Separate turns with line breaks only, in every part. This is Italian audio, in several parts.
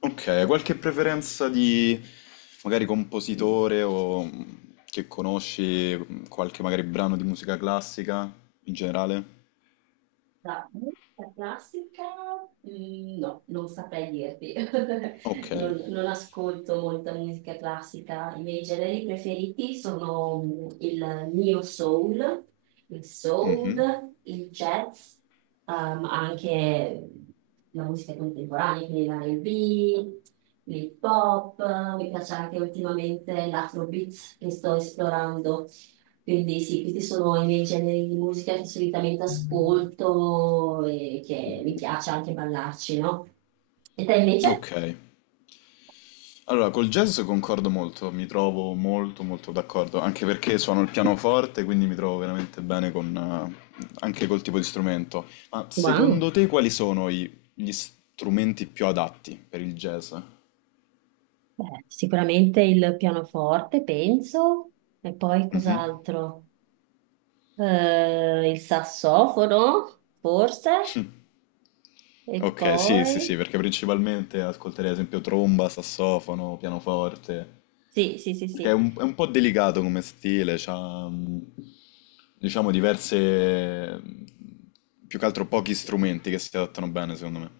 Ok, qualche preferenza di magari compositore o che conosci qualche magari brano di musica classica in generale?
Da musica classica? No, non saprei dirti.
Ok.
Non ascolto molta musica classica. I miei generi preferiti sono il neo
Mhm.
soul, il jazz, anche la musica contemporanea, quindi l'R&B, l'hip hop. Mi piace anche ultimamente l'afrobeat che sto esplorando. Quindi sì, questi sono i miei generi di musica che solitamente ascolto e che mi piace anche ballarci, no? E te invece?
Ok. Allora, col jazz concordo molto, mi trovo molto molto d'accordo, anche perché suono il pianoforte, quindi mi trovo veramente bene con, anche col tipo di strumento. Ma
Wow,
secondo te quali sono gli strumenti più adatti per il jazz?
beh, sicuramente il pianoforte, penso, e poi
Mhm.
cos'altro? Il sassofono, forse, e
Ok, sì,
poi...
sì, sì, perché principalmente ascolterei ad esempio tromba, sassofono, pianoforte,
Sì, sì, sì,
perché
sì.
è un po' delicato come stile, c'ha diciamo diverse, più che altro pochi strumenti che si adattano bene secondo me.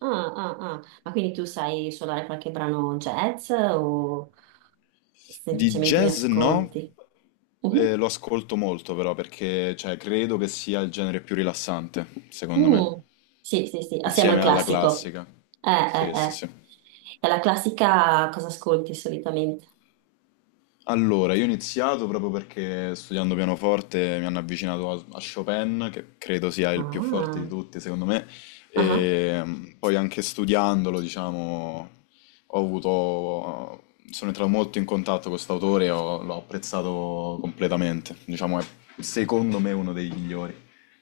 Ah, ah, ah. Ma quindi tu sai suonare qualche brano jazz o
Di
semplicemente ne
jazz no,
ascolti? Mhm.
lo ascolto molto però perché cioè, credo che sia il genere più rilassante, secondo me,
Mm, sì, sì, sì, assieme al
insieme alla
classico.
classica. Sì, sì,
Eh.
sì.
E la classica cosa ascolti solitamente?
Allora, io ho iniziato proprio perché studiando pianoforte mi hanno avvicinato a Chopin, che credo sia il più forte
Ah,
di tutti, secondo me,
ah, ah.
e poi anche studiandolo, diciamo, ho avuto, sono entrato molto in contatto con quest'autore e l'ho apprezzato completamente, diciamo, è secondo me uno dei migliori.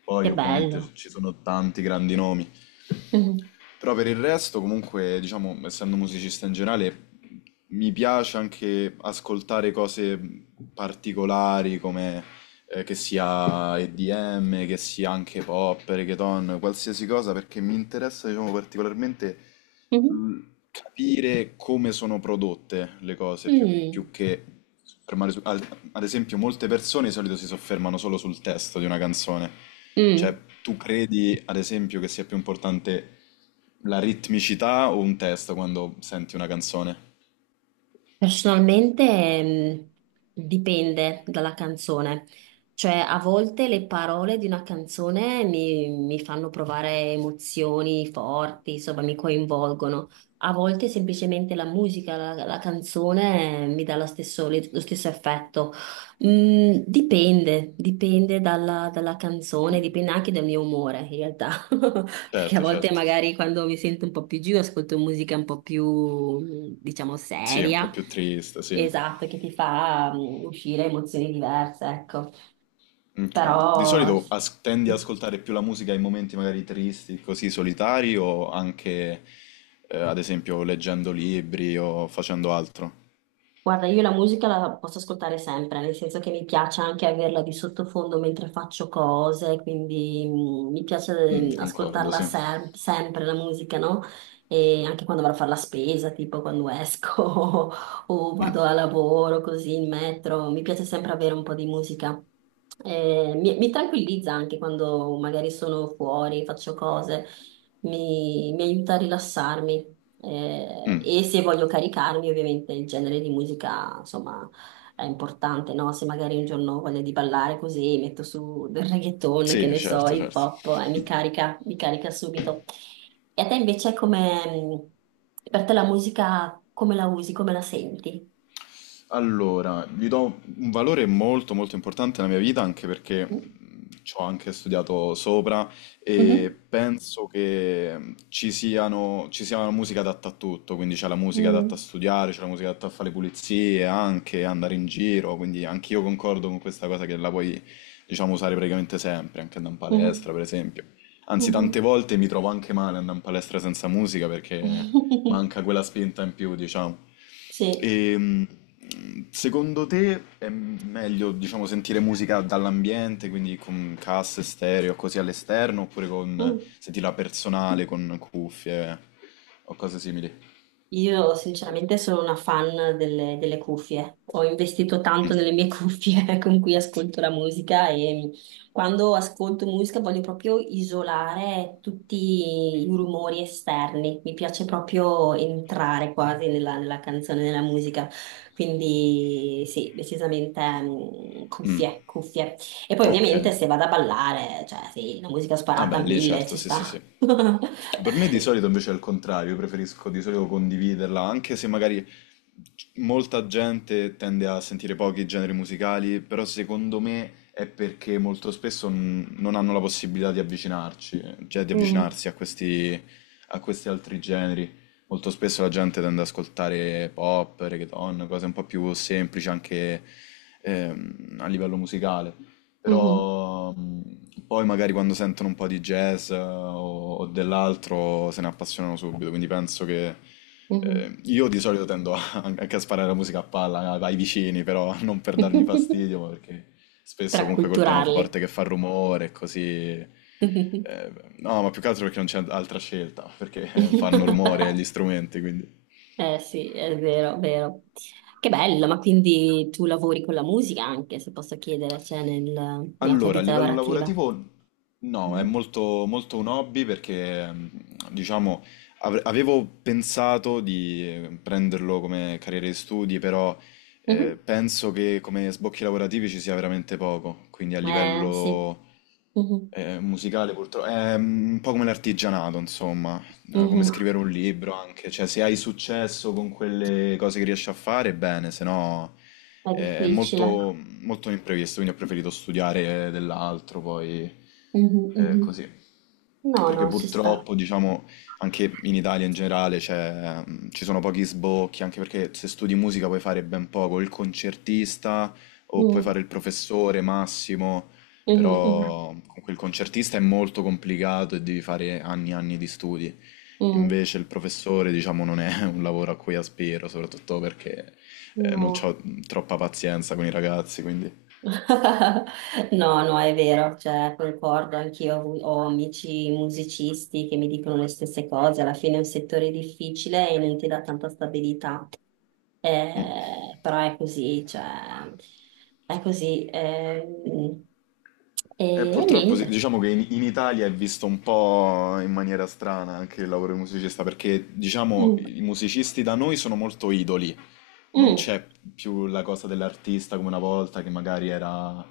Poi
Che
ovviamente
bello.
ci sono tanti grandi nomi,
Mhm,
però per il resto, comunque, diciamo, essendo musicista in generale, mi piace anche ascoltare cose particolari come che sia EDM, che sia anche pop, reggaeton, qualsiasi cosa, perché mi interessa, diciamo, particolarmente
mhm,
mh, capire come sono prodotte le cose, più
mm,
che fermare su... Ad esempio, molte persone di solito si soffermano solo sul testo di una canzone. Cioè,
mm.
tu credi, ad esempio, che sia più importante la ritmicità o un testo quando senti una canzone?
Personalmente, dipende dalla canzone, cioè a volte le parole di una canzone mi fanno provare emozioni forti, insomma mi coinvolgono, a volte semplicemente la musica, la canzone mi dà lo stesso, lo stesso effetto. Mm, dipende dalla, dalla canzone, dipende anche dal mio umore in realtà. Perché a
Certo,
volte
certo.
magari quando mi sento un po' più giù ascolto musica un po' più, diciamo,
Sì, è un po'
seria.
più triste, sì.
Esatto, che ti fa uscire emozioni diverse, ecco.
Ok. Di
Però
solito
s-
tendi ad ascoltare più la musica in momenti magari tristi, così solitari, o anche, ad esempio, leggendo libri o facendo altro?
Guarda, io la musica la posso ascoltare sempre, nel senso che mi piace anche averla di sottofondo mentre faccio cose, quindi mi piace
Mm, concordo,
ascoltarla
sì.
sempre la musica, no? E anche quando vado a fare la spesa, tipo quando esco o vado a lavoro, così in metro, mi piace sempre avere un po' di musica. Mi tranquillizza anche quando magari sono fuori, faccio cose, mi aiuta a rilassarmi. E se voglio caricarmi, ovviamente il genere di musica, insomma, è importante, no? Se magari un giorno ho voglia di ballare così, metto su del reggaeton, che
Sì,
ne so,
certo,
hip
certo.
hop, e mi carica subito. E a te invece come, per te la musica, come la usi, come la senti?
Allora, gli do un valore molto molto importante nella mia vita anche perché ci ho anche studiato sopra e
Mhm.
penso che ci sia una musica adatta a tutto, quindi c'è la musica adatta a
Mm.
studiare, c'è la musica adatta a fare le pulizie, anche andare in giro, quindi anch'io concordo con questa cosa che la puoi, diciamo, usare praticamente sempre, anche andare in
Mhm.
palestra, per esempio. Anzi, tante
Mhm.
volte mi trovo anche male andare in palestra senza musica perché manca quella spinta in più, diciamo.
Sì.
E, secondo te è meglio, diciamo, sentire musica dall'ambiente, quindi con casse, stereo, così all'esterno, oppure con
Mm.
sentirla personale, con cuffie o cose simili?
Io sinceramente sono una fan delle, delle cuffie, ho investito tanto nelle mie cuffie con cui ascolto la musica e quando ascolto musica voglio proprio isolare tutti i rumori esterni, mi piace proprio entrare quasi nella, nella canzone, nella musica, quindi sì, decisamente
Mm,
cuffie, cuffie. E poi
ok.
ovviamente se vado a ballare, cioè sì, la musica sparata
Vabbè,
a
lì
mille
certo,
ci
sì,
sta.
sì, sì. Per me di solito invece è il contrario, io preferisco di solito condividerla, anche se magari molta gente tende a sentire pochi generi musicali, però secondo me è perché molto spesso non hanno la possibilità di avvicinarci, cioè di
Mm,
avvicinarsi a questi altri generi. Molto spesso la gente tende ad ascoltare pop, reggaeton, cose un po' più semplici anche a livello musicale.
mhm,
Però poi magari quando sentono un po' di jazz o dell'altro se ne appassionano subito, quindi penso che
mhm.
io di solito anche a sparare la musica a palla ai vicini, però non per dargli fastidio, ma perché
Per
spesso comunque col
acculturarli.
pianoforte che fa rumore e così... eh, no, ma più che altro perché non c'è altra scelta, perché fanno rumore gli strumenti, quindi...
Eh sì, è vero, vero. Che bello, ma quindi tu lavori con la musica anche, se posso chiedere, cioè nella tua
Allora, a
vita
livello
lavorativa.
lavorativo no, è
Mhm.
molto un hobby perché, diciamo, avevo pensato di prenderlo come carriera di studi, però
Mhm.
penso che come sbocchi lavorativi ci sia veramente poco, quindi a
Eh sì,
livello
mhm.
musicale purtroppo è un po' come l'artigianato, insomma, come
Mhm.
scrivere un libro anche, cioè se hai successo con quelle cose che riesci a fare, bene, se no
È
è
difficile.
molto, molto imprevisto, quindi ho preferito studiare dell'altro poi
Mhm, mhm.
così.
No,
Perché
no, ci sta.
purtroppo, diciamo, anche in Italia in generale ci sono pochi sbocchi, anche perché se studi musica puoi fare ben poco, il concertista o puoi
Mm,
fare il professore massimo,
mhm, mhm,
però comunque il concertista è molto complicato e devi fare anni e anni di studi.
mm.
Invece il professore, diciamo, non è un lavoro a cui aspiro, soprattutto perché non
No.
ho troppa pazienza con i ragazzi, quindi...
No, no, è vero, cioè, concordo, anch'io ho, ho amici musicisti che mi dicono le stesse cose, alla fine è un settore difficile e non ti dà tanta stabilità. Però è così, cioè, è così. E,
E
e
purtroppo sì,
niente.
diciamo che in Italia è visto un po' in maniera strana anche il lavoro di musicista, perché diciamo
Mm,
i musicisti da noi sono molto idoli, non
mm,
c'è più la cosa dell'artista come una volta, che magari era,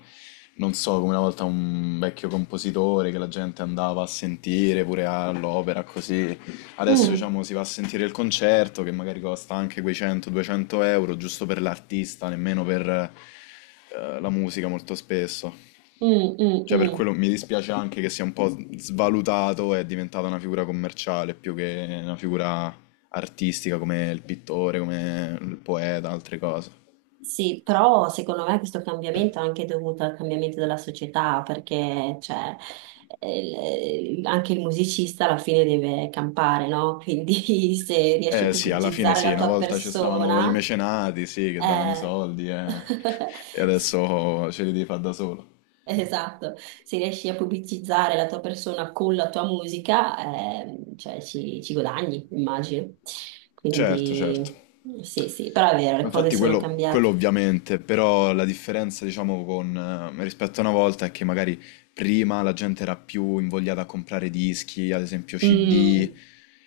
non so, come una volta un vecchio compositore che la gente andava a sentire pure all'opera, così. Adesso,
mm,
diciamo, si va a sentire il concerto che magari costa anche quei 100-200 euro, giusto per l'artista, nemmeno per la musica molto spesso.
mm, mm,
Cioè, per
mm.
quello mi dispiace anche che sia un po' svalutato e è diventata una figura commerciale più che una figura artistica come il pittore, come il poeta, altre cose.
Sì, però secondo me questo cambiamento è anche dovuto al cambiamento della società, perché cioè, anche il musicista alla fine deve campare, no? Quindi se riesci a
Eh sì, alla fine
pubblicizzare
sì,
la
una
tua
volta ci stavano i
persona,
mecenati, sì, che davano i
eh,
soldi e
s-
adesso ce li devi fare da solo.
esatto, se riesci a pubblicizzare la tua persona con la tua musica, cioè, ci guadagni, immagino.
Certo, certo.
Quindi sì, sì, però è vero, le
Ma
cose
infatti
sono
quello
cambiate.
ovviamente, però la differenza diciamo con, rispetto a una volta è che magari prima la gente era più invogliata a comprare dischi, ad esempio CD,
Mm,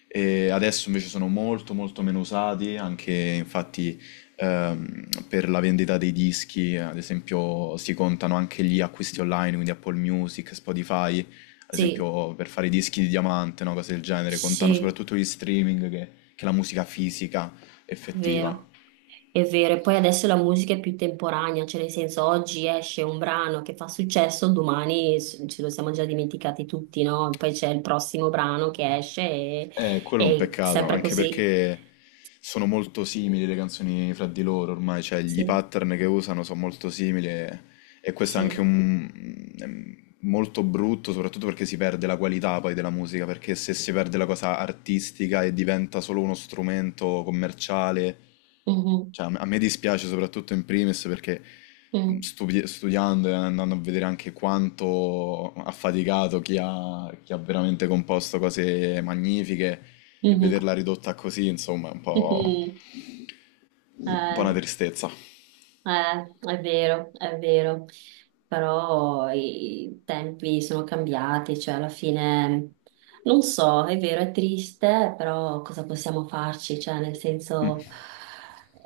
e adesso invece sono molto molto meno usati, anche infatti per la vendita dei dischi, ad esempio si contano anche gli acquisti online, quindi Apple Music, Spotify, ad
sì.
esempio per fare i dischi di diamante, no, cose del genere, contano
Sì,
soprattutto gli streaming che la musica fisica effettiva.
vero, è vero. E poi adesso la musica è più temporanea, cioè nel senso oggi esce un brano che fa successo, domani ce lo siamo già dimenticati tutti, no? Poi c'è il prossimo brano che esce
Quello è un
e
peccato,
sempre
anche
così.
perché sono molto simili le canzoni fra di loro ormai, cioè gli
Sì,
pattern che usano sono molto simili. E questo è anche
sì.
un... è molto brutto, soprattutto perché si perde la qualità poi della musica, perché se si perde la cosa artistica e diventa solo uno strumento commerciale,
Mhm,
cioè a me dispiace soprattutto in primis perché
mm,
studiando e andando a vedere anche quanto ha faticato chi ha veramente composto cose magnifiche e
mhm,
vederla ridotta così, insomma, è
mhm.
un po'
Eh.
una tristezza.
È vero, però i tempi sono cambiati, cioè alla fine non so, è vero, è triste, però cosa possiamo farci? Cioè, nel
Mm,
senso,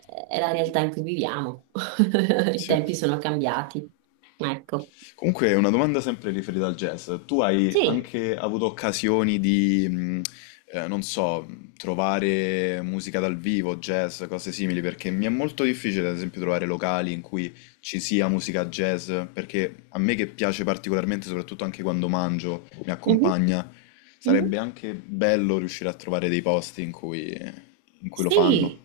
è la realtà in cui viviamo. I
sì.
tempi sono cambiati, ecco,
Comunque, una domanda sempre riferita al jazz. Tu hai
sì.
anche avuto occasioni di, non so, trovare musica dal vivo, jazz, cose simili, perché mi è molto difficile, ad esempio, trovare locali in cui ci sia musica jazz, perché a me che piace particolarmente, soprattutto anche quando mangio, mi
Mhm,
accompagna, sarebbe
mhm.
anche bello riuscire a trovare dei posti in cui lo fanno.
Sì,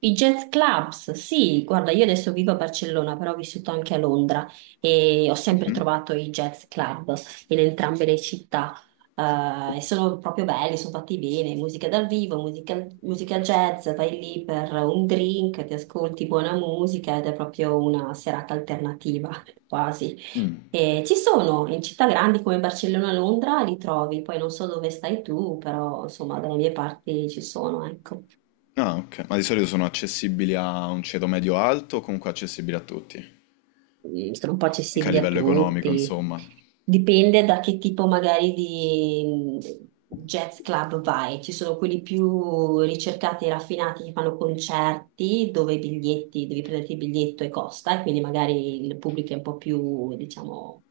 i jazz clubs, sì, guarda, io adesso vivo a Barcellona, però ho vissuto anche a Londra e ho sempre
Mhm.
trovato i jazz club in entrambe le città. E sono proprio belli, sono fatti bene, musica dal vivo, musica, musica jazz, vai lì per un drink, ti ascolti buona musica ed è proprio una serata alternativa, quasi.
Mm.
E ci sono in città grandi come Barcellona, Londra, li trovi, poi non so dove stai tu, però insomma dalle mie parti ci sono, ecco.
Ah, ok. Ma di solito sono accessibili a un ceto medio-alto o comunque accessibili a tutti?
Mm, sono un po'
Anche a
accessibili a
livello economico,
tutti.
insomma.
Dipende da che tipo magari di jazz club vai. Ci sono quelli più ricercati e raffinati che fanno concerti dove i biglietti, devi prenderti il biglietto e costa, e quindi magari il pubblico è un po' più, diciamo,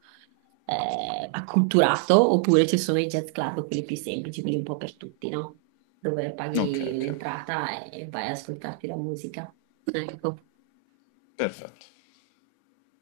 acculturato, oppure ci sono i jazz club, quelli più semplici, quelli un po' per tutti, no? Dove
Ok,
paghi
ok.
l'entrata e vai ad ascoltarti la musica. Ecco.
Perfetto.